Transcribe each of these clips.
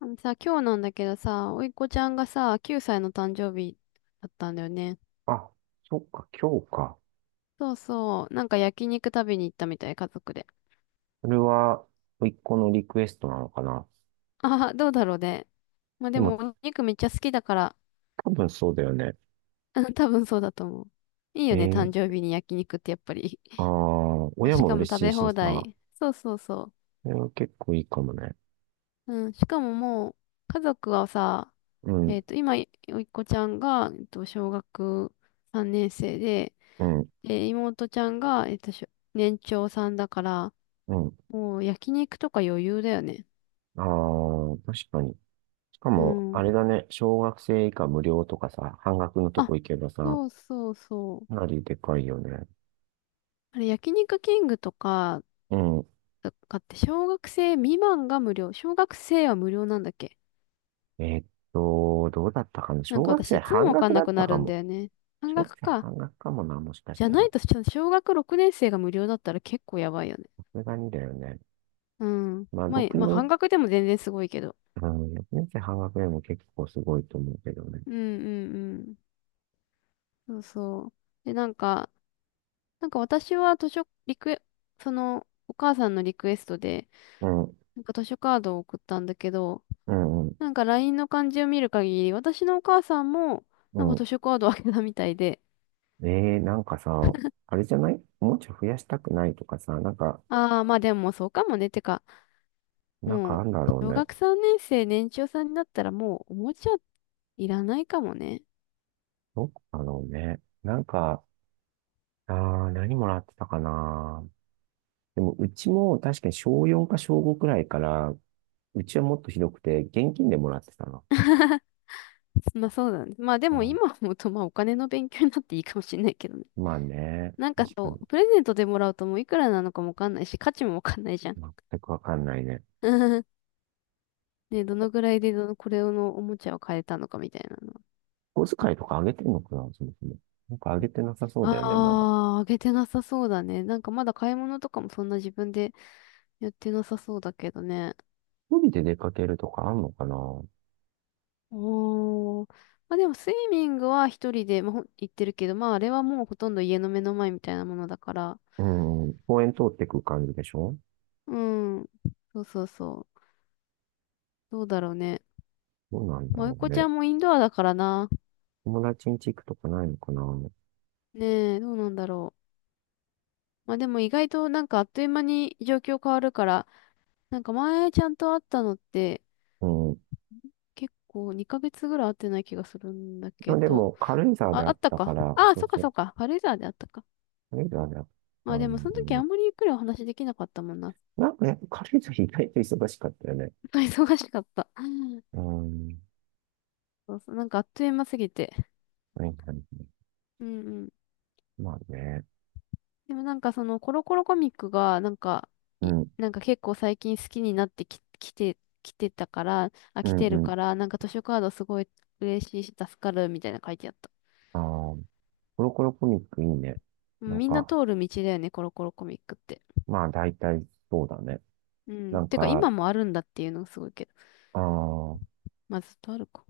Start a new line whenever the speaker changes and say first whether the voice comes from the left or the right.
left: あのさ、今日なんだけどさ、おいっ子ちゃんがさ、9歳の誕生日だったんだよね。
right: あ、そっか、今日か。
left: そうそう、なんか焼肉食べに行ったみたい、家族で。
right: それは、甥っ子のリクエストなのかな。
left: ああ、どうだろうね。まあ
right: で
left: で
right: も、
left: も、お肉めっちゃ好きだから、
right: 多分そうだよね。
left: うん多分そうだと思う。いい
right: え
left: よね、誕
right: ー、
left: 生日に焼肉ってやっぱり。
right: ああ、
left: まあ
right: 親
left: し
right: も
left: かも
right: 嬉
left: 食
right: しい
left: べ
right: し
left: 放
right: さ、
left: 題。そうそうそ
right: それは結構いいかもね。
left: う。うん、しかももう、家族はさ、
right: うん、
left: 今、おいっ子ちゃんが、小学3年生で、
right: うん、
left: で、妹ちゃんが、年長さんだから、
right: うん。
left: もう焼肉とか余裕だよね。
right: ああ、確かに。しか
left: う
right: も、あ
left: ん。
right: れだね、小学生以下無料とかさ、半額のとこ
left: あ、
right: 行けばさ、
left: そうそうそう。
right: かなりでかいよね。
left: あれ、焼肉キングとか、
right: うん。
left: とかって小学生未満が無料。小学生は無料なんだっけ。
right: えーっどうだったかな。
left: なん
right: 小
left: か
right: 学
left: 私
right: 生
left: いつも
right: 半
left: わかん
right: 額だ
left: な
right: っ
left: く
right: た
left: な
right: か
left: るん
right: も。
left: だよね。半
right: 小学
left: 額
right: 生
left: か。
right: 半額かもな、もしかし
left: じゃ
right: た
left: な
right: ら。
left: い
right: さ
left: と、小学6年生が無料だったら結構やばいよね。
right: すがにだよね。
left: うん。
right: まあ、
left: まあ、
right: 6
left: まあ、半
right: 年
left: 額でも全然すごいけど。
right: うん、年生半額でも結構すごいと思うけどね。
left: うんうんうん。そうそう。で、なんか私は図書、リクエ、その、お母さんのリクエストで、
right: うん、う
left: なんか図書カードを送ったんだけど、
right: ん、うん、
left: なんかラインの感じを見る限り、私のお母さんも、なんか
right: う
left: 図書カードをあけたみたいで、
right: えー、なんかさ、あれじゃないもうちょい増やしたくないとかさ、
left: ああ、まあでもそうかもね。てか、
right: なんか
left: も
right: あ
left: う、
right: んだろう
left: 小
right: ね。
left: 学3年生、年長さんになったらもう、おもちゃいらないかもね。
right: どこだろうね。あ何もらってたかな。でも、うちも確かに小4か小5くらいから、うちはもっとひどくて、現金でもらってたの。
left: まあそうだね。まあで
right: う
left: も
right: ん、
left: 今思うと、まあお金の勉強になっていいかもしれないけどね。
right: まあね、
left: なんか
right: 確か
left: そう、
right: に。
left: プレゼントでもらうともういくらなのかもわかんないし、価値もわかんないじゃん。
right: 全くわかんないね。
left: ね、どのぐらいでどの、これのおもちゃを買えたのかみたいなの。
right: 小遣いとかあげてんのかな、そもそも。なんかあげてなさそうだよね、まだ。
left: ああ、あげてなさそうだね。なんかまだ買い物とかもそんな自分でやってなさそうだけどね。
right: 一人で出かけるとかあんのかな。
left: おー。まあでもスイミングは一人で、まあ、行ってるけど、まああれはもうほとんど家の目の前みたいなものだから。
right: うん、公園通ってく感じでしょ。
left: うん。そうそうそう。どうだろうね。
right: どうなんだ
left: まあ、おい
right: ろう
left: こち
right: ね。
left: ゃんもインドアだからな。
right: 友達ん家行くとかないのかな。
left: ねえ、どうなんだろう。まあでも意外となんかあっという間に状況変わるから、なんか前ちゃんと会ったのって
right: うん。
left: 結構2ヶ月ぐらい会ってない気がするんだ
right: で
left: け
right: もで
left: ど。
right: も、軽井沢で
left: あ、
right: あ
left: あ
right: っ
left: った
right: たか
left: か。
right: ら、
left: ああ、
right: そう
left: そっか
right: そ
left: そ
right: う、
left: っか。軽井沢であったか。
right: 軽井沢であった
left: まあでも
right: ん
left: その
right: だ
left: 時
right: よ
left: あ
right: ね。
left: んまりゆっくりお話できなかったもんな。
right: なんかね、軽井沢意外と忙しかったよね。
left: 忙しかった。
right: うん。
left: そうそう、なんかあっという間すぎて。
right: はいはいはい。
left: うんうん。
right: まあね。
left: でもなんかそのコロコロコミックが、なんか、
right: う
left: い
right: ん、
left: なんか結構最近好きになってき、きて、きてたから、あ、
right: う
left: 来
right: ん、
left: てる
right: うん。
left: から、なんか図書カードすごい嬉しいし助かるみたいな書いてあった。
right: ああ、コロコロコミックいいね。
left: う
right: な
left: ん
right: ん
left: みんな
right: か、
left: 通る道だよね、コロコロコミックって。
right: まあ大体そうだね。
left: う
right: な
left: ん。
right: ん
left: てか
right: か、
left: 今もあるんだっていうのがすごいけど。
right: ああ、
left: まあずっとあるか。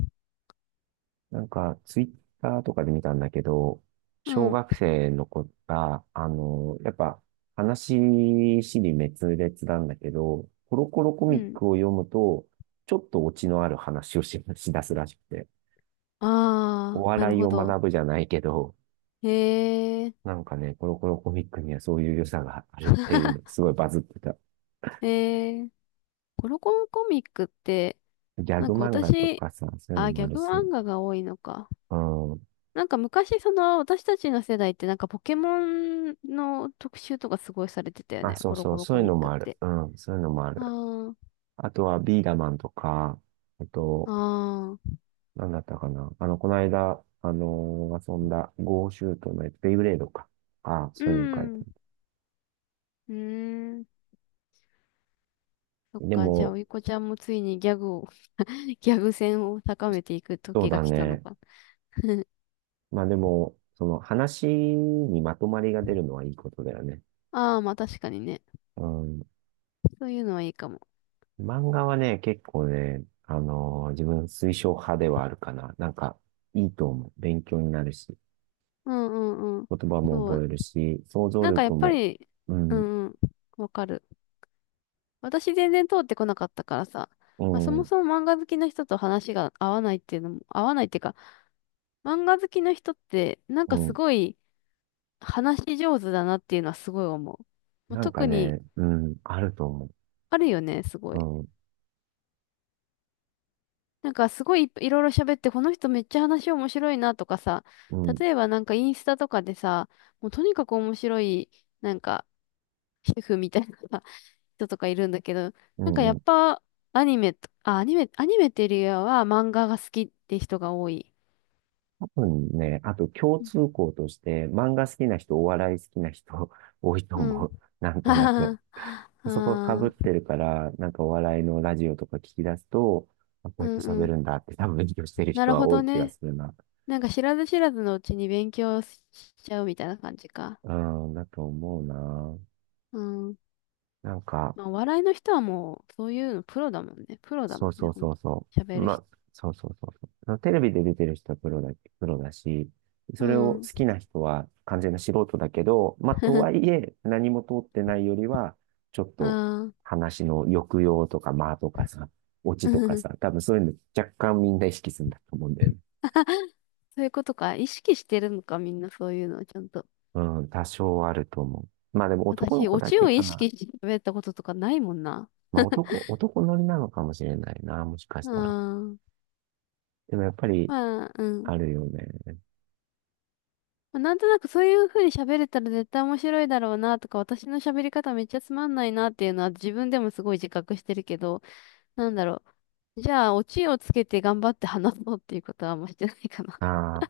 right: ツイッターとかで見たんだけど、
left: う
right: 小
left: ん。
right: 学生の子が、やっぱ、話しり滅裂なんだけど、コロコロコ
left: う
right: ミッ
left: ん。
right: クを読むと、ちょっとオチのある話をしだすらしくて、お
left: ああ、なる
right: 笑い
left: ほ
right: を
left: ど。
right: 学ぶじゃないけど、
left: へえ、
right: なんかね、コロコロコミックにはそういう良さがあるっていうの、すごいバズってた。
left: へえ、コロコロコミックって、
right: ギャ
left: なん
right: グ
left: か
right: 漫画と
left: 私、
right: かさ、そういうの
left: あ、
right: も
left: ギ
right: あ
left: ャ
right: る
left: グ
right: し、
left: 漫画が多いのか。
right: うん。
left: なんか昔、その、私たちの世代って、なんかポケモンの特集とかすごいされてたよ
right: あ、
left: ね。
right: そ
left: コ
right: う
left: ロ
right: そ
left: コ
right: う、
left: ロ
right: そう
left: コ
right: いう
left: ミ
right: の
left: ック
right: もあ
left: っ
right: る。
left: て。
right: うん、そういうのもある。
left: あ
right: あとは、ビーダマンとか、あと、
left: あ、ああ、
right: なんだったかな。あの、この間、遊んだ、ゴーシュートのやつベイブレードか。ああ、
left: う
right: そういうの書いて
left: ん、
right: あ
left: う
right: る。
left: ーん。そっ
right: で
left: か、じゃあ、お
right: も、
left: いこちゃんもついにギャグを ギャグ戦を高めていく
right: そう
left: 時が
right: だ
left: 来たの
right: ね。
left: か。
right: まあでも、その話にまとまりが出るのはいいことだよね。
left: ああ、まあ確かにね。
right: うん。
left: そういうのはいいかも。
right: 漫画はね、結構ね、自分推奨派ではあるかな。なんか、いいと思う。勉強になるし、
left: うんうんうん。
right: 言葉も
left: そ
right: 覚
left: う。
right: えるし、想像
left: なんかやっ
right: 力
left: ぱ
right: も、
left: り、
right: う
left: う
right: ん、
left: んうん、わかる。私全然通ってこなかったからさ、
right: う
left: まあ、そも
right: ん、
left: そも漫画好きな人と話が合わないっていうのも、合わないっていうか、漫画好きな人ってなん
right: う
left: かす
right: ん。
left: ごい話し上手だなっていうのはすごい思う。まあ、
right: なんか
left: 特に
right: ね、うん、あると思
left: あるよね、すご
right: う。
left: い。
right: うん、
left: なんかすごいいろいろ喋って、この人めっちゃ話面白いなとかさ、
right: うん、
left: 例えばなんかインスタとかでさ、もうとにかく面白い、なんか主婦みたいな 人とかいるんだけど、
right: う
left: なんかや
right: ん、う
left: っ
right: ん。
left: ぱアニメと、あ、アニメ、アニメっていうよりは漫画が好きって人が多い。
right: そうね。あと共通項として、漫画好きな人、お笑い好きな人 多いと
left: う
right: 思
left: ん。
right: う。なんとなく。
left: あ
right: そこが被っ
left: あ、
right: てるから、なんかお笑いのラジオとか聞き出すと、あ、こ
left: う
right: うやっ
left: ん
right: て
left: う
right: 喋
left: ん。
right: るんだって多分勉強してる
left: な
right: 人
left: る
right: は
left: ほ
right: 多
left: ど
right: い気が
left: ね。
right: するな。
left: なんか知らず知らずのうちに勉強しちゃうみたいな感じか。
right: うん、だと思うな。
left: うん。
right: なんか、
left: まあ、お笑いの人はもう、そういうのプロだもんね。プロだも
right: そう
left: ん
right: そ
left: ね、
right: う
left: ほん
right: そう
left: と。
right: そう。
left: 喋る
right: ま
left: 人。
right: あ、そうそうそうそう。テレビで出てる人はプロだし、そ
left: う
right: れを好
left: ん。
right: きな人は完全な素人だけど、まあ、とは いえ、何も通ってないよりは、ちょっと
left: ああ。
right: 話の抑揚とか間とかさ、オチとかさ、多分そういうの若干みんな意識するんだと思うんだよね。
left: そういうことか。意識してるのか、みんなそういうのをちゃんと。
right: うん、多少あると思う。まあでも男の
left: 私、
right: 子
left: オ
right: だ
left: チ
right: け
left: を
right: か
left: 意
right: な。
left: 識して喋ったこととかないもんな。
right: 男乗りなのかもしれないな、もしかし
left: う
right: たら。
left: ーん。
right: でもやっぱり
left: まあ、うん。
right: あるよね。
left: まあなんとなくそういう風に喋れたら絶対面白いだろうなとか、私の喋り方めっちゃつまんないなっていうのは自分でもすごい自覚してるけど、なんだろう。じゃあ、オチをつけて頑張って話そうっていうことはあんましてないかな。
right: ああ。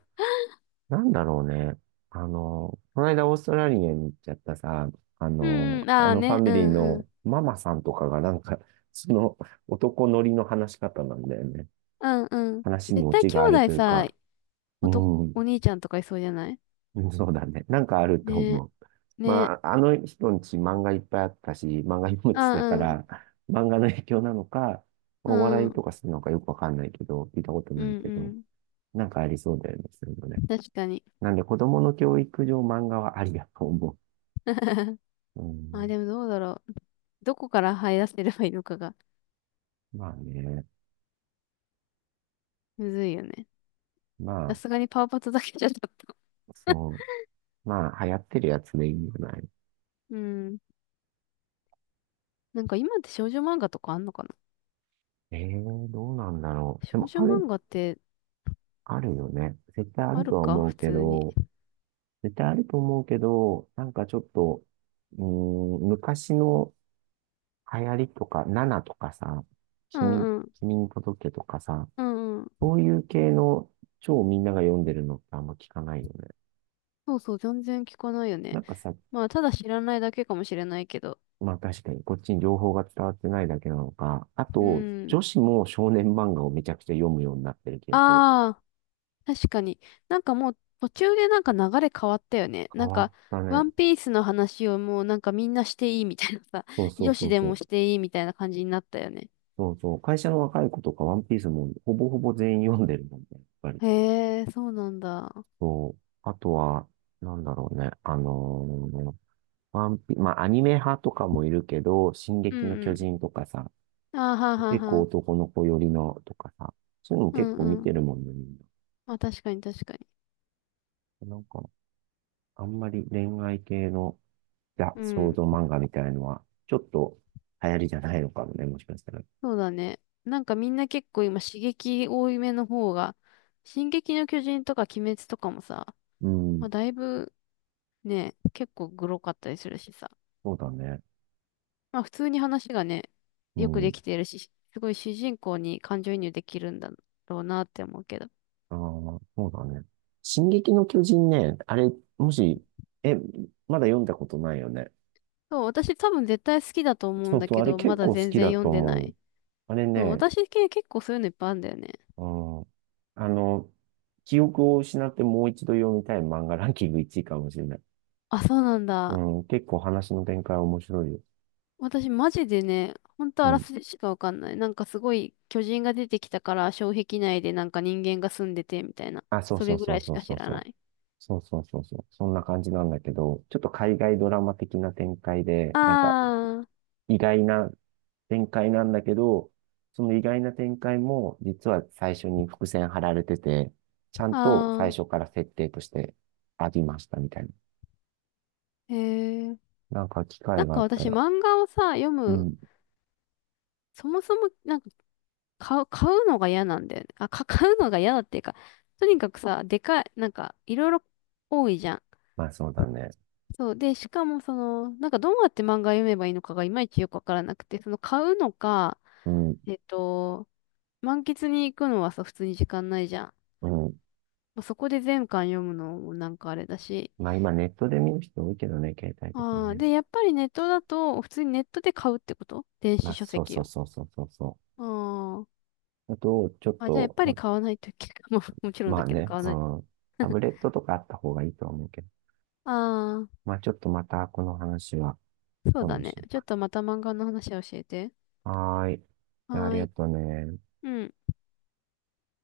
right: なんだろうね。あの、この間オーストラリアに行っちゃったさ、
left: うんうん、
right: あ
left: ああ
right: のファ
left: ね、う
right: ミリー
left: んうん。
right: のママさんとかがなんか、その男乗りの話し方なんだよね。
left: うんうん。
right: 話に
left: 絶
right: オ
left: 対
right: チ
left: 兄
right: がある
left: 弟
right: という
left: さ、
right: か、うん、
left: お兄ちゃんとかいそうじゃない
right: うん、そうだね。なんかあると
left: ね、
right: 思う。
left: ね、
right: まあ、あの人んち漫画いっぱいあったし、漫画読むって言ってたか
left: あ、うん、
right: ら、漫画の影響なのか、
left: う
right: お笑いと
left: ん、
right: かするのかよくわかんないけど、聞いたこと
left: う
right: ない
left: ん
right: け
left: う
right: ど、
left: ん。
right: なんかありそうだよね、そういうのね。
left: 確かに。
right: なんで子供の教育上漫画はありだと思 う。う
left: あ、
right: ん、
left: でもどうだろう。どこから這い出せればいいのかが、
right: まあね。
left: むずいよね。
right: ま
left: さ
right: あ、
left: すがにパワーパッドだけじゃちょっと。
right: そう。まあ、流行ってるやつでいいんじゃない。
left: うん。なんか今って少女漫画とかあんのかな。
right: ええー、どうなんだろう。で
left: 少
right: も、
left: 女
right: あ
left: 漫
right: る、
left: 画って
right: あるよね。絶対あ
left: あ
right: る
left: る
right: とは
left: か
right: 思
left: 普
right: うけ
left: 通に。
right: ど、絶対あると思うけど、なんかちょっと、うーん、昔の流行りとか、ナナとかさ、
left: う
right: 君、
left: んうん。
right: 君に届けとかさ、
left: うんうん。
right: そういう系の超みんなが読んでるのってあんま聞かないよね。
left: そうそう、全然聞かないよ
right: な
left: ね。
right: んかさ、
left: まあ、ただ知らないだけかもしれないけど。
right: まあ確かに、こっちに情報が伝わってないだけなのか。あ
left: う
right: と、
left: ん。
right: 女子も少年漫画をめちゃくちゃ読むようになってる気がする。
left: ああ、確かに。なんかもう途中でなんか流れ変わったよね。な
right: 変
left: ん
right: わっ
left: か、
right: た
left: ワ
right: ね。
left: ンピースの話をもうなんかみんなしていいみたいなさ、
right: そう そう
left: 女
right: そ
left: 子
right: う
left: で
right: そ
left: も
right: う。
left: していいみたいな感じになったよね。
right: そうそう。会社の若い子とかワンピースもほぼほぼ全員読んでるもんね、やっぱり。
left: へえ、そうなんだ。
right: そう。あとは、なんだろうね。あのーワンピ、まあアニメ派とかもいるけど、進
left: うん
right: 撃の
left: う
right: 巨
left: ん。
right: 人とかさ、
left: あーはんはん
right: 結
left: は
right: 構
left: ん。
right: 男の子寄りのとかさ、そういうのも
left: う
right: 結
left: ん
right: 構見
left: うん。
right: てるもんね、みん
left: まあ確かに確かに。
right: な。なんか、あんまり恋愛系のいや、
left: う
right: 想
left: ん。
right: 像漫画みたいのは、ちょっと流行りじゃないのかもね、もしかしたら。
left: そうだね。なんかみんな結構今刺激多いめの方が、進撃の巨人とか鬼滅とかもさ、
right: う
left: ま
right: ん、
left: あだいぶね、結構グロかったりするしさ。
right: そうだね。
left: まあ普通に話がね、
right: う
left: よくで
right: ん、
left: きてるし、すごい主人公に感情移入できるんだろうなって思うけど。
right: ああ、そうだね。進撃の巨人ね、あれ、もし、え、まだ読んだことないよね。
left: そう、私多分絶対好きだと思う
right: そ
left: ん
right: う
left: だ
right: そう、
left: け
right: あれ
left: ど、ま
right: 結
left: だ
right: 構好
left: 全
right: き
left: 然
right: だ
left: 読
right: と
left: んで
right: 思う
left: な
right: よ。
left: い。
right: あれ
left: そう、
right: ね、
left: 私系結構そういうのいっぱいあるんだよね。
right: うん、あの、記憶を失ってもう一度読みたい漫画ランキング1位かもしれない。
left: あ、そうなん
right: う
left: だ。
right: ん、結構話の展開面白いよ。
left: 私マジでね、ほんと
right: う
left: あら
right: ん。
left: すじしかわかんない。なんかすごい巨人が出てきたから障壁内でなんか人間が住んでてみたいな。
right: あ、そう
left: そ
right: そ
left: れ
right: う
left: ぐ
right: そ
left: ら
right: う
left: いし
right: そう
left: か
right: そ
left: 知
right: う
left: ら
right: そ
left: な
right: う。
left: い。
right: そうそうそうそう。そんな感じなんだけど、ちょっと海外ドラマ的な展開で、
left: あ
right: なんか
left: ー、
right: 意外な展開なんだけど、その意外な展開も実は最初に伏線張られてて、ちゃんと最
left: あ
right: 初から設定としてありましたみたいな。
left: ー、へー。
right: なんか機
left: な
right: 会
left: ん
right: があ
left: か
right: った
left: 私
right: ら。
left: 漫画をさ、読
right: う
left: む、
right: ん。
left: そもそもなんか買う、買うのが嫌なんだよね。買うのが嫌だっていうか、とにかくさ、でかい、なんかいろいろ多いじゃん。
right: まあそうだね。
left: そう。で、しかもその、なんかどうやって漫画読めばいいのかがいまいちよくわからなくて、その買うのか、
right: うん。
left: えっと、満喫に行くのはさ、普通に時間ないじゃん。ま
right: うん。
left: あ、そこで全巻読むのもなんかあれだし。
right: まあ今ネットで見る人多いけどね、携帯とか
left: ああ、
right: ね。
left: で、やっぱりネットだと、普通にネットで買うってこと電
right: ま
left: 子
right: あ
left: 書
right: そう
left: 籍
right: そう
left: を。
right: そうそうそうそ
left: あー
right: う。あと、ちょっ
left: じゃあやっ
right: と、
left: ぱり買わないといけない。もうもちろん
right: ま
left: だ
right: あ
left: けど
right: ね、
left: 買わ
right: う
left: ない。
right: ん。タ ブレットとかあった方がいいとは思うけど。
left: ああ、
right: まあ、ちょっとまたこの話は
left: そう
right: 今
left: だ
right: 度
left: ね。
right: しよう
left: ちょっ
right: か。
left: とまた漫画の話を教えて。
right: はーい。じゃあ、あ
left: は
right: り
left: ー
right: が
left: い。
right: とうね。
left: うん。